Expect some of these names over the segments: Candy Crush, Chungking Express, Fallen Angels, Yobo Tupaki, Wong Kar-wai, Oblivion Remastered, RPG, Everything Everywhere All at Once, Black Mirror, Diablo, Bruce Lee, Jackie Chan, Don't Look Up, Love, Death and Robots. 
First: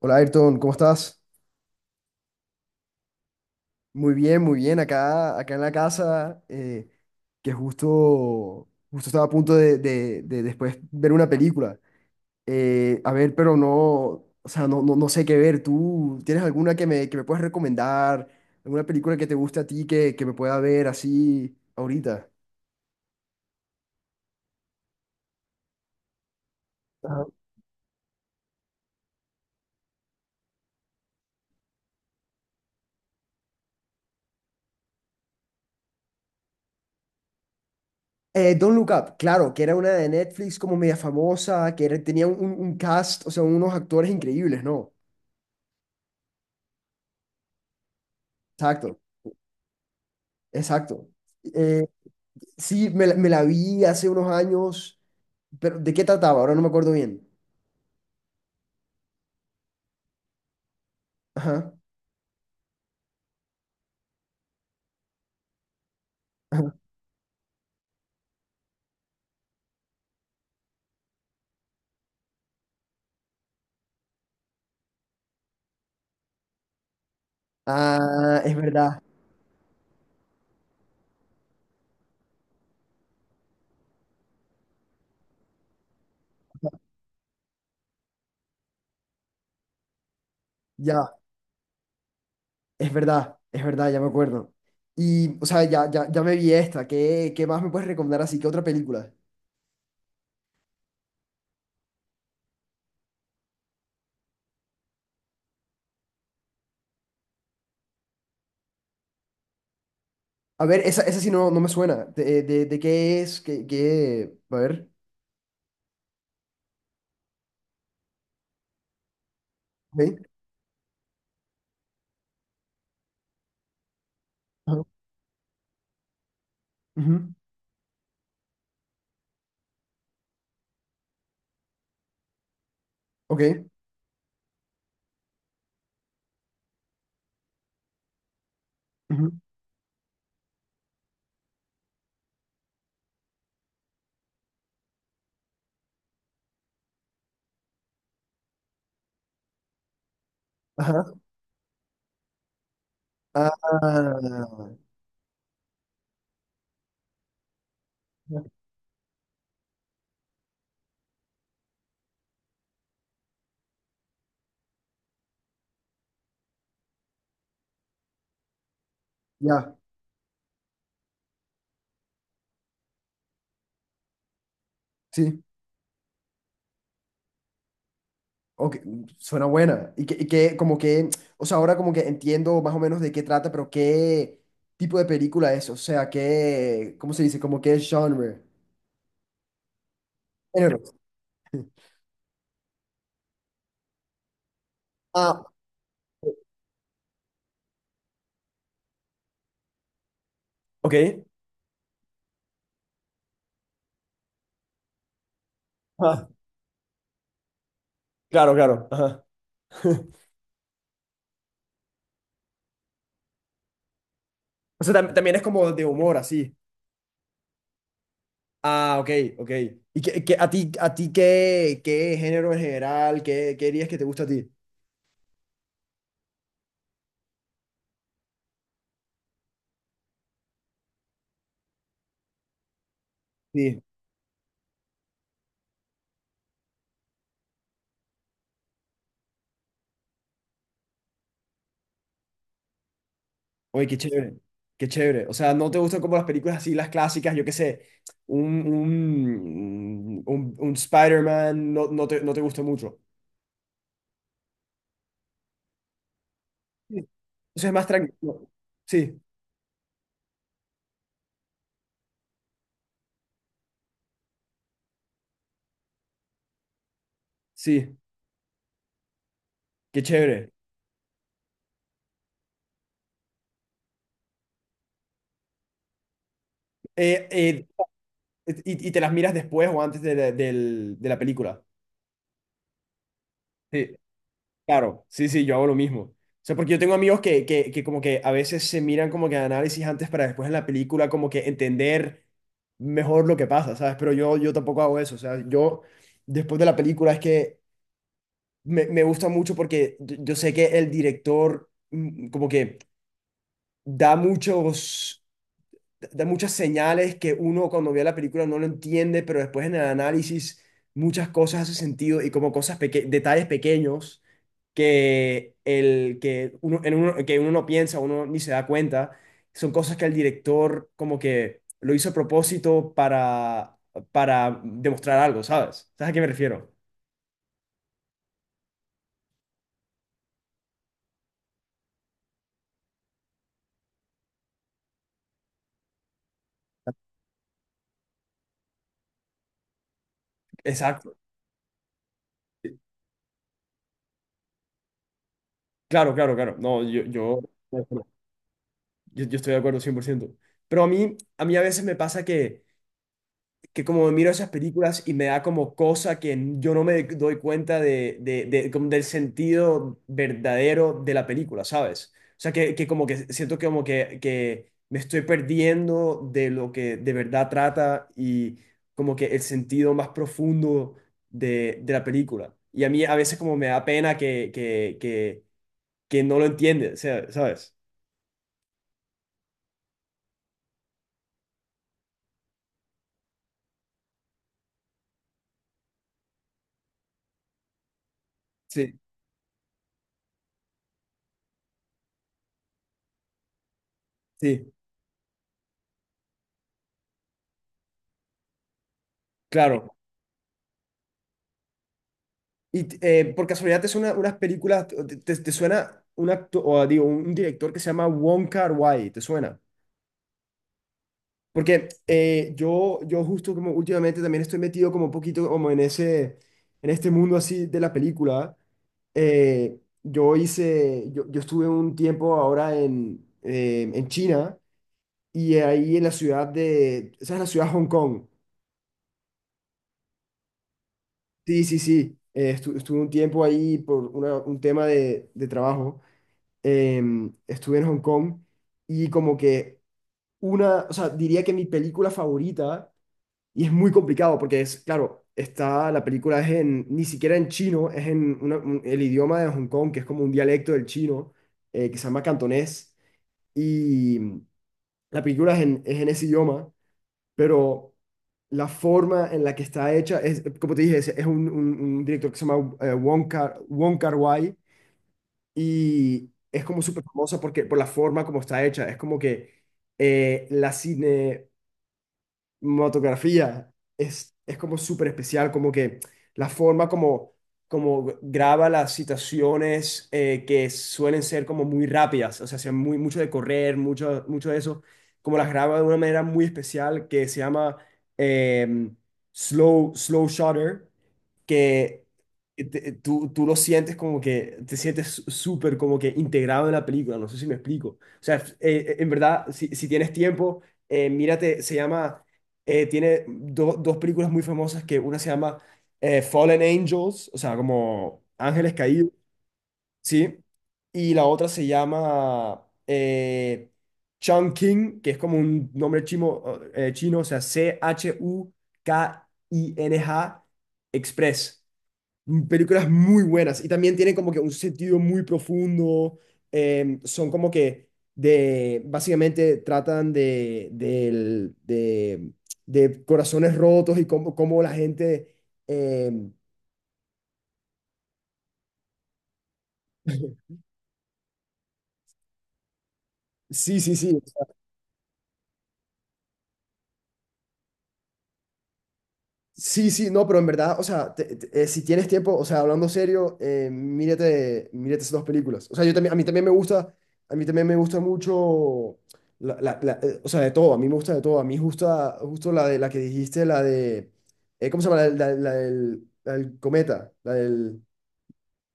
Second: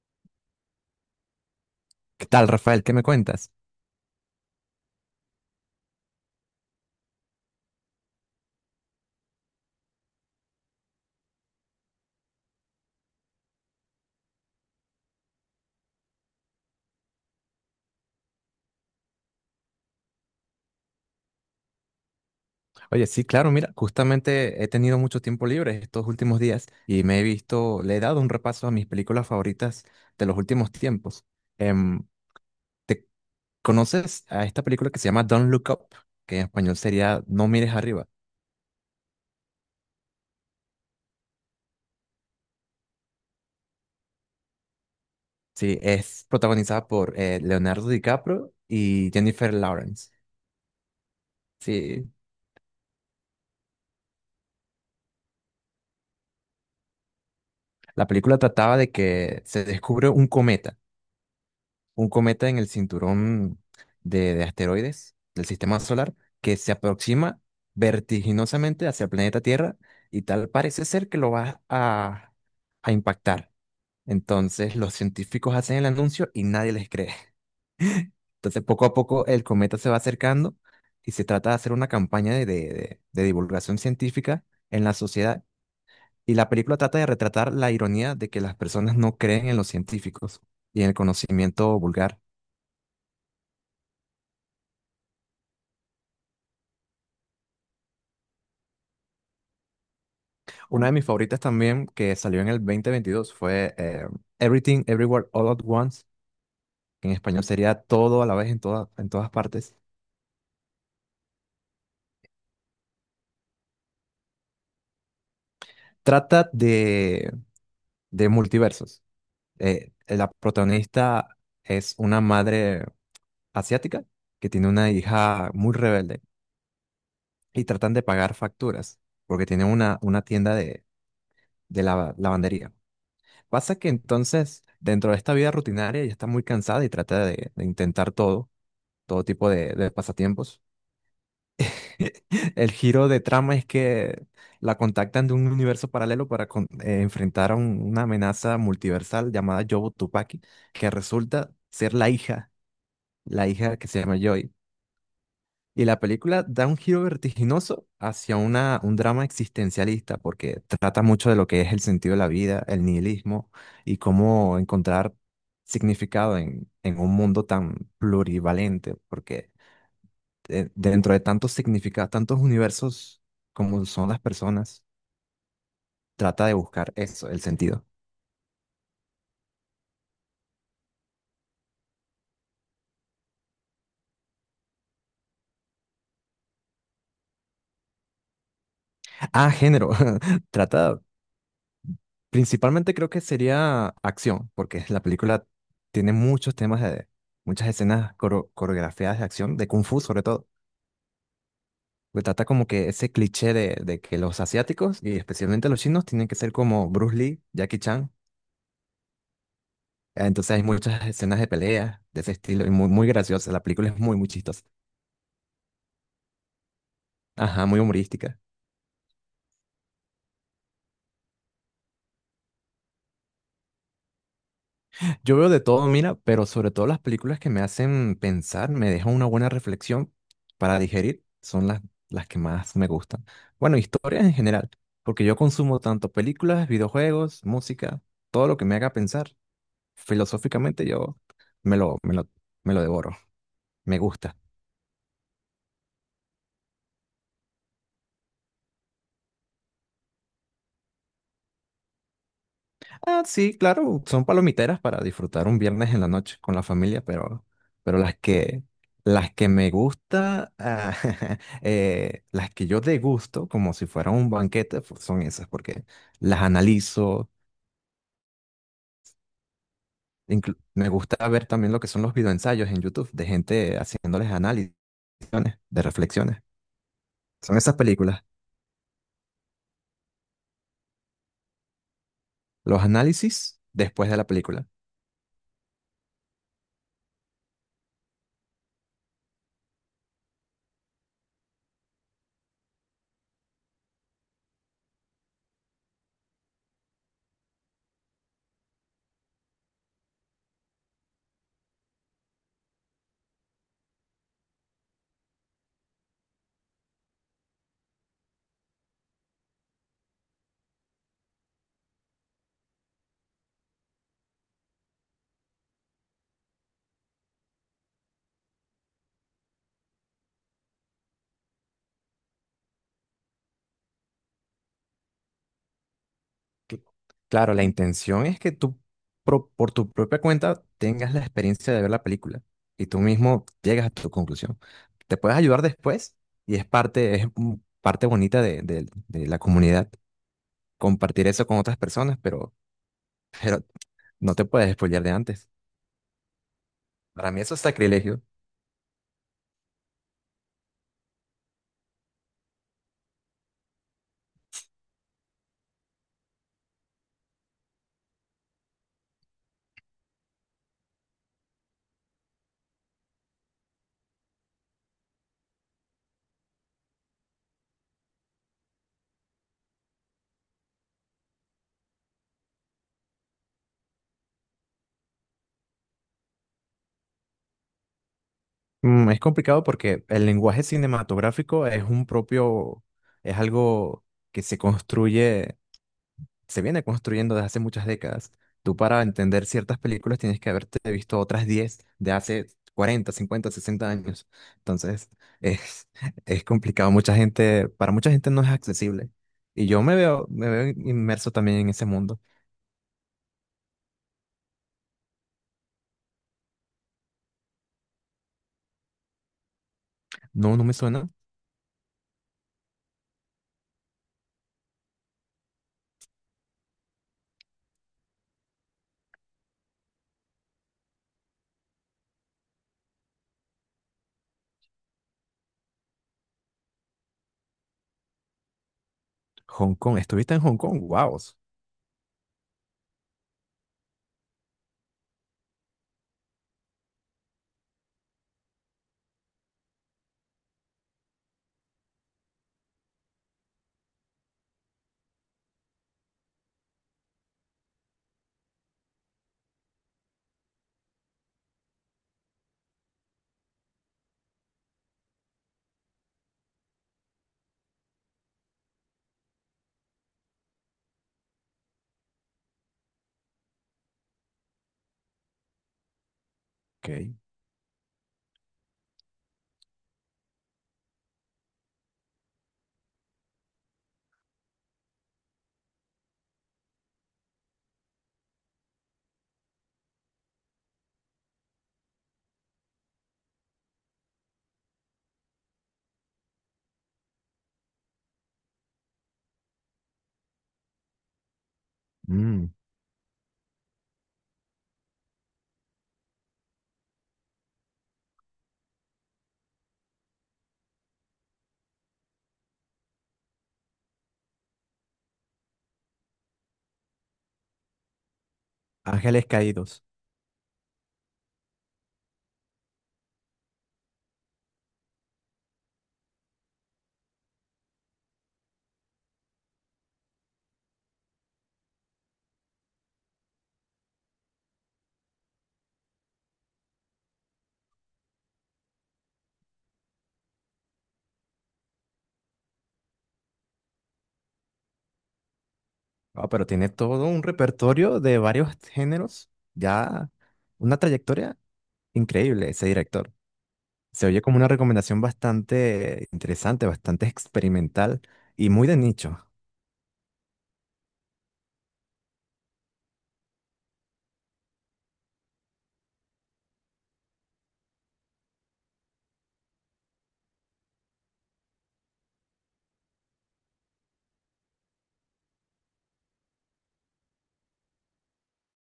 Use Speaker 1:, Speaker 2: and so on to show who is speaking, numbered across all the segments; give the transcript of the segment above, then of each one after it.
Speaker 1: Hola Ayrton, ¿cómo estás?
Speaker 2: ¿Qué tal, Rafael? ¿Qué me cuentas?
Speaker 1: Muy bien, muy bien. Acá en la casa, que justo estaba a punto de después ver una película. A ver, pero no, o sea, no, no, no sé qué ver. ¿Tú tienes alguna que me puedas recomendar? ¿Alguna película que te guste a ti que me pueda ver así ahorita?
Speaker 2: Oye, sí, claro, mira, justamente he tenido mucho tiempo libre estos últimos días y me he
Speaker 1: Ajá.
Speaker 2: visto, le he dado un repaso a mis películas favoritas de los últimos tiempos. Em, ¿Te conoces a esta película que se llama Don't Look Up, que en español sería No mires arriba?
Speaker 1: Don't Look Up, claro, que era una de Netflix como media famosa, tenía un cast, o sea, unos actores increíbles, ¿no?
Speaker 2: Sí, es protagonizada por Leonardo DiCaprio
Speaker 1: Exacto,
Speaker 2: y Jennifer Lawrence.
Speaker 1: exacto. Eh,
Speaker 2: Sí,
Speaker 1: Sí, me la vi hace unos años, pero ¿de qué trataba? Ahora no me acuerdo bien.
Speaker 2: la película trataba de que se descubre
Speaker 1: Ajá.
Speaker 2: un cometa en el cinturón de asteroides del sistema solar que se
Speaker 1: Ajá.
Speaker 2: aproxima vertiginosamente hacia el planeta Tierra y tal parece ser que a impactar. Entonces los científicos hacen el anuncio y nadie les cree.
Speaker 1: Ah,
Speaker 2: Entonces poco a poco el cometa se va acercando y se trata de hacer una campaña de divulgación científica en la sociedad. Y la película trata de retratar la ironía de que las personas no creen en los científicos y en el
Speaker 1: ya,
Speaker 2: conocimiento vulgar.
Speaker 1: es verdad, ya me acuerdo. Y, o sea, ya, ya, ya me vi esta. ¿Qué más me puedes recomendar así? ¿Qué otra película?
Speaker 2: Una de mis favoritas también que salió en el 2022 fue Everything Everywhere All at Once, que en español sería todo a la vez en todas partes.
Speaker 1: A ver, esa sí no, no me suena. ¿De qué es? ¿Qué, qué? A ver.
Speaker 2: Trata de multiversos.
Speaker 1: Ok.
Speaker 2: La protagonista es una madre asiática que tiene
Speaker 1: Ajá.
Speaker 2: una hija muy rebelde
Speaker 1: Ujú.
Speaker 2: y tratan de pagar facturas porque tiene una tienda de lavandería.
Speaker 1: Ok.
Speaker 2: Pasa que entonces, dentro de esta vida rutinaria, ella está muy cansada y trata de intentar todo, todo
Speaker 1: Ujú.
Speaker 2: tipo de pasatiempos. El giro de trama es que la contactan de un universo paralelo para enfrentar a una amenaza multiversal llamada Yobo Tupaki, que
Speaker 1: Ajá.
Speaker 2: resulta ser la hija que se llama Joy.
Speaker 1: Ah,
Speaker 2: Y la película da un giro vertiginoso hacia un drama existencialista, porque trata mucho de lo que es el sentido de la vida, el nihilismo y cómo encontrar significado en un mundo tan plurivalente, porque
Speaker 1: ya,
Speaker 2: dentro de tantos significados, tantos universos como son las personas,
Speaker 1: sí.
Speaker 2: trata de buscar eso, el sentido.
Speaker 1: Ok, suena buena. Y que como que, o sea, ahora como que entiendo más o menos de qué trata, pero qué tipo de película es, o sea, qué, ¿cómo se dice? Como qué genre.
Speaker 2: Ah, género.
Speaker 1: Género.
Speaker 2: Trata, principalmente creo que sería acción, porque la
Speaker 1: Ah,
Speaker 2: película tiene muchos temas de, muchas escenas coreografiadas de acción, de Kung Fu sobre todo,
Speaker 1: ok.
Speaker 2: que trata como que ese cliché de que los asiáticos y especialmente los chinos tienen
Speaker 1: Ah,
Speaker 2: que ser como Bruce Lee, Jackie Chan.
Speaker 1: claro, claro. Ajá.
Speaker 2: Entonces hay muchas escenas de pelea de ese estilo y muy, muy graciosa. La película es muy, muy chistosa.
Speaker 1: O sea, también es como de humor, así.
Speaker 2: Ajá, muy humorística.
Speaker 1: Ah, ok, ok. ¿Y a ti qué género en general, qué dirías que te gusta a ti?
Speaker 2: Yo veo de todo, mira, pero sobre todo las películas que me hacen pensar, me dejan una buena reflexión para digerir, son las que más me gustan. Bueno,
Speaker 1: Sí.
Speaker 2: historias en general, porque yo consumo tanto películas, videojuegos, música, todo lo que me haga pensar filosóficamente, yo me lo, me lo, me lo devoro.
Speaker 1: Oye, qué
Speaker 2: Me gusta.
Speaker 1: chévere, qué chévere. O sea, ¿no te gustan como las películas así, las clásicas, yo qué sé, un Spider-Man, no, no te gusta mucho?
Speaker 2: Ah, sí, claro, son palomiteras para disfrutar un viernes en la noche con la familia,
Speaker 1: Sí. Eso es más
Speaker 2: pero
Speaker 1: tranquilo. Sí,
Speaker 2: las que me gusta, ah, las que yo degusto como si fuera un banquete, pues, son esas, porque las analizo.
Speaker 1: sí, qué chévere.
Speaker 2: Me gusta ver también lo que son los videoensayos en YouTube de gente haciéndoles análisis, de reflexiones.
Speaker 1: Eh,
Speaker 2: Son
Speaker 1: eh,
Speaker 2: esas películas,
Speaker 1: y te las miras después o antes de la película.
Speaker 2: los análisis
Speaker 1: Sí.
Speaker 2: después de la película.
Speaker 1: Claro, sí, sí, yo hago lo mismo. O sea, porque yo tengo amigos que como que a veces se miran como que análisis antes para después en la película como que entender mejor lo que pasa, ¿sabes? Pero yo tampoco hago eso. O sea, yo después de la película es que me gusta mucho porque yo sé que el director como que da muchos, da muchas señales que uno cuando ve la película no lo entiende, pero después en el análisis muchas cosas hacen sentido y como cosas, detalles pequeños que uno no piensa, uno ni se da cuenta. Son cosas que el director como que lo hizo a propósito para demostrar algo, ¿sabes? ¿Sabes a qué me refiero?
Speaker 2: Cl- Claro, la intención es que tú, por tu propia cuenta, tengas la experiencia de ver la película y tú mismo llegas a tu conclusión. Te puedes ayudar después y es parte, es parte bonita de, de la comunidad,
Speaker 1: Exacto.
Speaker 2: compartir eso con otras personas, pero no te puedes spoilear de antes.
Speaker 1: Claro, claro, claro. No,
Speaker 2: Para mí eso es
Speaker 1: yo,
Speaker 2: sacrilegio.
Speaker 1: yo estoy de acuerdo 100%. Pero a mí a veces me pasa que como miro esas películas y me da como cosa que yo no me doy cuenta como del sentido verdadero de la película, ¿sabes? O sea, que como que siento que como que me estoy perdiendo de lo que de verdad trata y como que el sentido más profundo de la película. Y a mí a veces como me da pena que no lo entiende, o sea, ¿sabes?
Speaker 2: Mm, es complicado porque el lenguaje cinematográfico es un propio, es algo que se construye se viene construyendo desde hace muchas décadas. Tú
Speaker 1: Sí,
Speaker 2: para entender ciertas películas tienes que haberte visto otras 10 de hace 40, 50, 60 años.
Speaker 1: sí,
Speaker 2: Entonces, es, es complicado. Mucha gente, para mucha gente no es accesible. Y yo
Speaker 1: claro.
Speaker 2: me veo inmerso también en ese mundo.
Speaker 1: Y por casualidad te suena unas películas, te suena un o digo, un director que se llama Wong Kar-wai, ¿te suena?
Speaker 2: No, no me suena.
Speaker 1: Porque yo justo como últimamente también estoy metido como un poquito como en ese, en este mundo así de la película. Yo estuve un tiempo ahora en China y ahí en la ciudad esa es la ciudad de Hong Kong.
Speaker 2: Hong Kong. ¿Estuviste en Hong Kong? Wow.
Speaker 1: Sí, sí, sí. Estuve un tiempo ahí por un tema de trabajo. Estuve en Hong Kong y como que o sea, diría que mi película favorita, y es muy complicado porque es, claro, está, la película es en, ni siquiera en chino, es en el idioma de Hong Kong, que es como un dialecto del chino, que se llama cantonés, y la película es en ese idioma, pero la forma en la que está hecha es, como te dije, es un director que se llama Wong Kar-wai, y es como súper
Speaker 2: Ok.
Speaker 1: famosa porque, por la forma como está hecha. Es como que la cine, motografía es como súper especial, como que la forma como graba las situaciones que suelen ser como muy rápidas, o sea, sea mucho de correr, mucho de eso, como las graba de una manera muy especial que se llama em, slow shutter, que
Speaker 2: Mm,
Speaker 1: tú lo sientes como que te sientes súper como que integrado en la película, no sé si me explico. O sea, en verdad, si tienes tiempo, mírate, se llama tiene dos películas muy famosas que una se llama Fallen Angels, o sea, como Ángeles Caídos,
Speaker 2: Ángeles Caídos.
Speaker 1: ¿sí? Y la otra se llama Chungking, que es como un nombre chino, o sea, Chuking Express películas muy buenas y también tienen como que un sentido muy profundo. Son como que básicamente tratan de corazones rotos y cómo la gente.
Speaker 2: Ah,
Speaker 1: em,
Speaker 2: pero tiene todo un repertorio de varios géneros. Ya una trayectoria increíble ese director.
Speaker 1: sí, sí,
Speaker 2: Se
Speaker 1: sí.
Speaker 2: oye como una recomendación bastante interesante, bastante experimental y muy de nicho.
Speaker 1: Sí, sí, no, pero en verdad, o sea, si tienes tiempo, o sea, hablando serio, mírate, mírate esas dos películas. O sea, yo también, a mí también me gusta, a mí también me gusta mucho, o sea, de todo, a mí me gusta de todo. A mí gusta, justo la de la que dijiste, la de, ¿cómo se llama? La del cometa, la del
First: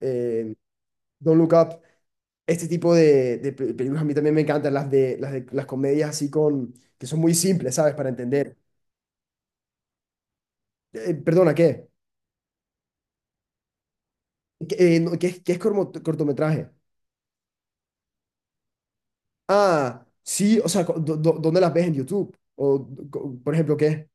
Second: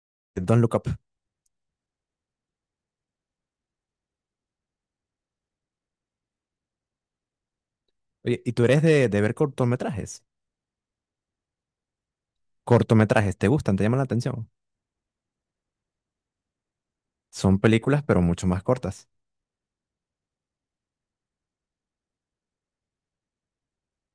Speaker 1: eh,
Speaker 2: Don't Look Up.
Speaker 1: Don't Look Up. Este tipo de películas a mí también me encantan, las de las comedias así que son muy simples, ¿sabes? Para
Speaker 2: Oye, ¿y
Speaker 1: entender.
Speaker 2: tú eres de ver cortometrajes?
Speaker 1: Perdona, ¿qué?
Speaker 2: Cortometrajes, ¿te gustan? ¿Te llaman la atención?
Speaker 1: No, que es cortometraje.
Speaker 2: Son películas, pero mucho más cortas.
Speaker 1: Ah, sí, o sea, ¿dónde las ves en YouTube? O, por ejemplo, ¿qué?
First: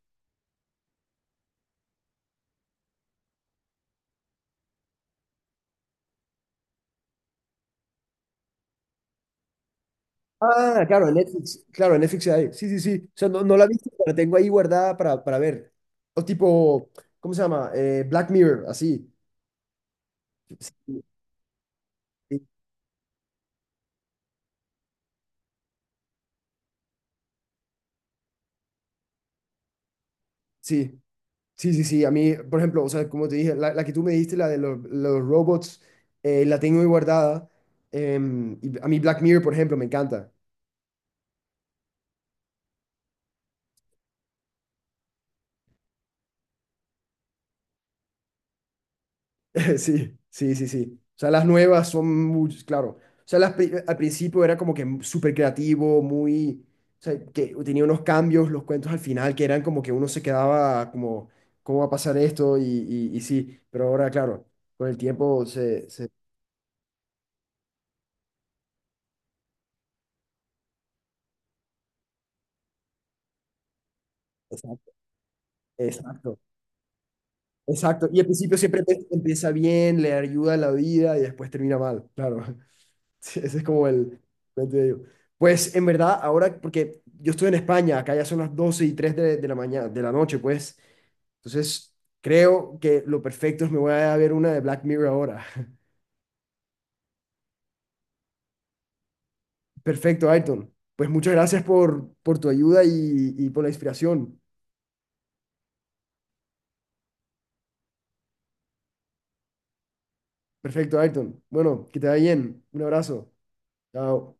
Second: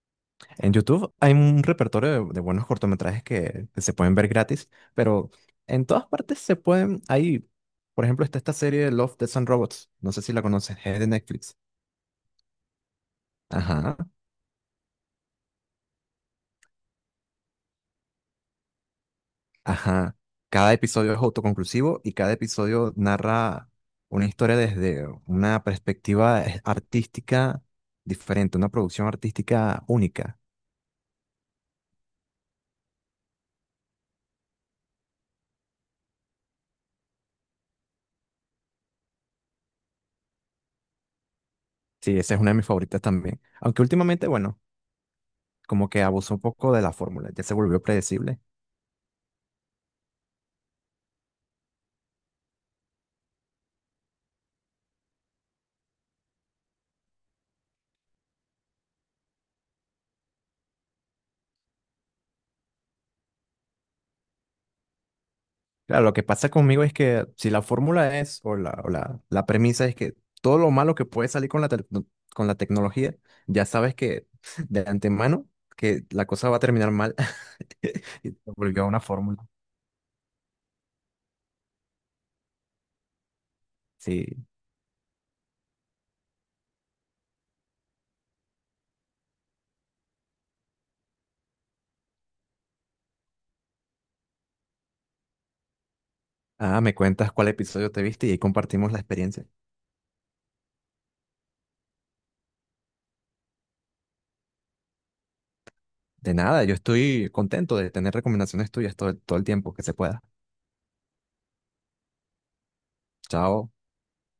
Speaker 2: En YouTube hay un repertorio de buenos cortometrajes que se pueden ver gratis, pero en todas partes se pueden... Hay, por ejemplo, está esta serie Love, Death and Robots. No sé si la conoces,
Speaker 1: Ah,
Speaker 2: es de
Speaker 1: claro, en
Speaker 2: Netflix.
Speaker 1: Netflix. Claro, en Netflix hay. Sí, sí, sí. O sea, no, no la he visto,
Speaker 2: Ajá.
Speaker 1: pero la tengo ahí guardada para ver. O tipo, ¿cómo se llama? Black Mirror, así.
Speaker 2: Ajá. Cada
Speaker 1: Sí,
Speaker 2: episodio es autoconclusivo y cada
Speaker 1: sí,
Speaker 2: episodio narra una historia desde una perspectiva artística diferente, una producción artística única.
Speaker 1: sí, sí. Sí, sí, a mí, por ejemplo, o sea, como te dije, la que tú me diste, la de los robots, la tengo ahí guardada. Y a mí Black Mirror, por ejemplo, me encanta.
Speaker 2: Sí, esa es una de mis favoritas también. Aunque últimamente, bueno, como que abusó un poco de la fórmula, ya se volvió predecible.
Speaker 1: Sí, sí, sí, sí. O sea, las nuevas son muy, claro. O sea, al principio era como que súper creativo, muy, o sea, que tenía unos cambios, los cuentos al final, que eran como que uno se quedaba como, ¿cómo va a pasar esto? Y sí, pero ahora, claro, con el tiempo se,
Speaker 2: Claro,
Speaker 1: se...
Speaker 2: lo que pasa conmigo es que si la fórmula es, la premisa es que todo lo malo que puede salir con la, tec- no, con la tecnología, ya sabes que de
Speaker 1: Exacto,
Speaker 2: antemano que la
Speaker 1: exacto,
Speaker 2: cosa va a terminar mal.
Speaker 1: exacto. Y al
Speaker 2: Y
Speaker 1: principio siempre
Speaker 2: se una fórmula.
Speaker 1: empieza bien, le ayuda a la vida y después termina mal, claro. Sí, ese es como el...
Speaker 2: Sí.
Speaker 1: el de ello. Pues en verdad, ahora, porque yo estoy en España, acá ya son las 12:03 de la mañana, de la noche, pues. Entonces, creo que lo perfecto es me voy a ver una de Black Mirror ahora.
Speaker 2: Ah, me cuentas cuál episodio te viste y ahí compartimos la experiencia.
Speaker 1: Perfecto, Ayrton. Pues muchas gracias por tu ayuda y por la inspiración.
Speaker 2: De nada, yo estoy contento de tener recomendaciones tuyas todo, todo el tiempo que se pueda.
Speaker 1: Perfecto, Ayrton. Bueno, que te vaya bien. Un abrazo.
Speaker 2: Chao.
Speaker 1: Chao.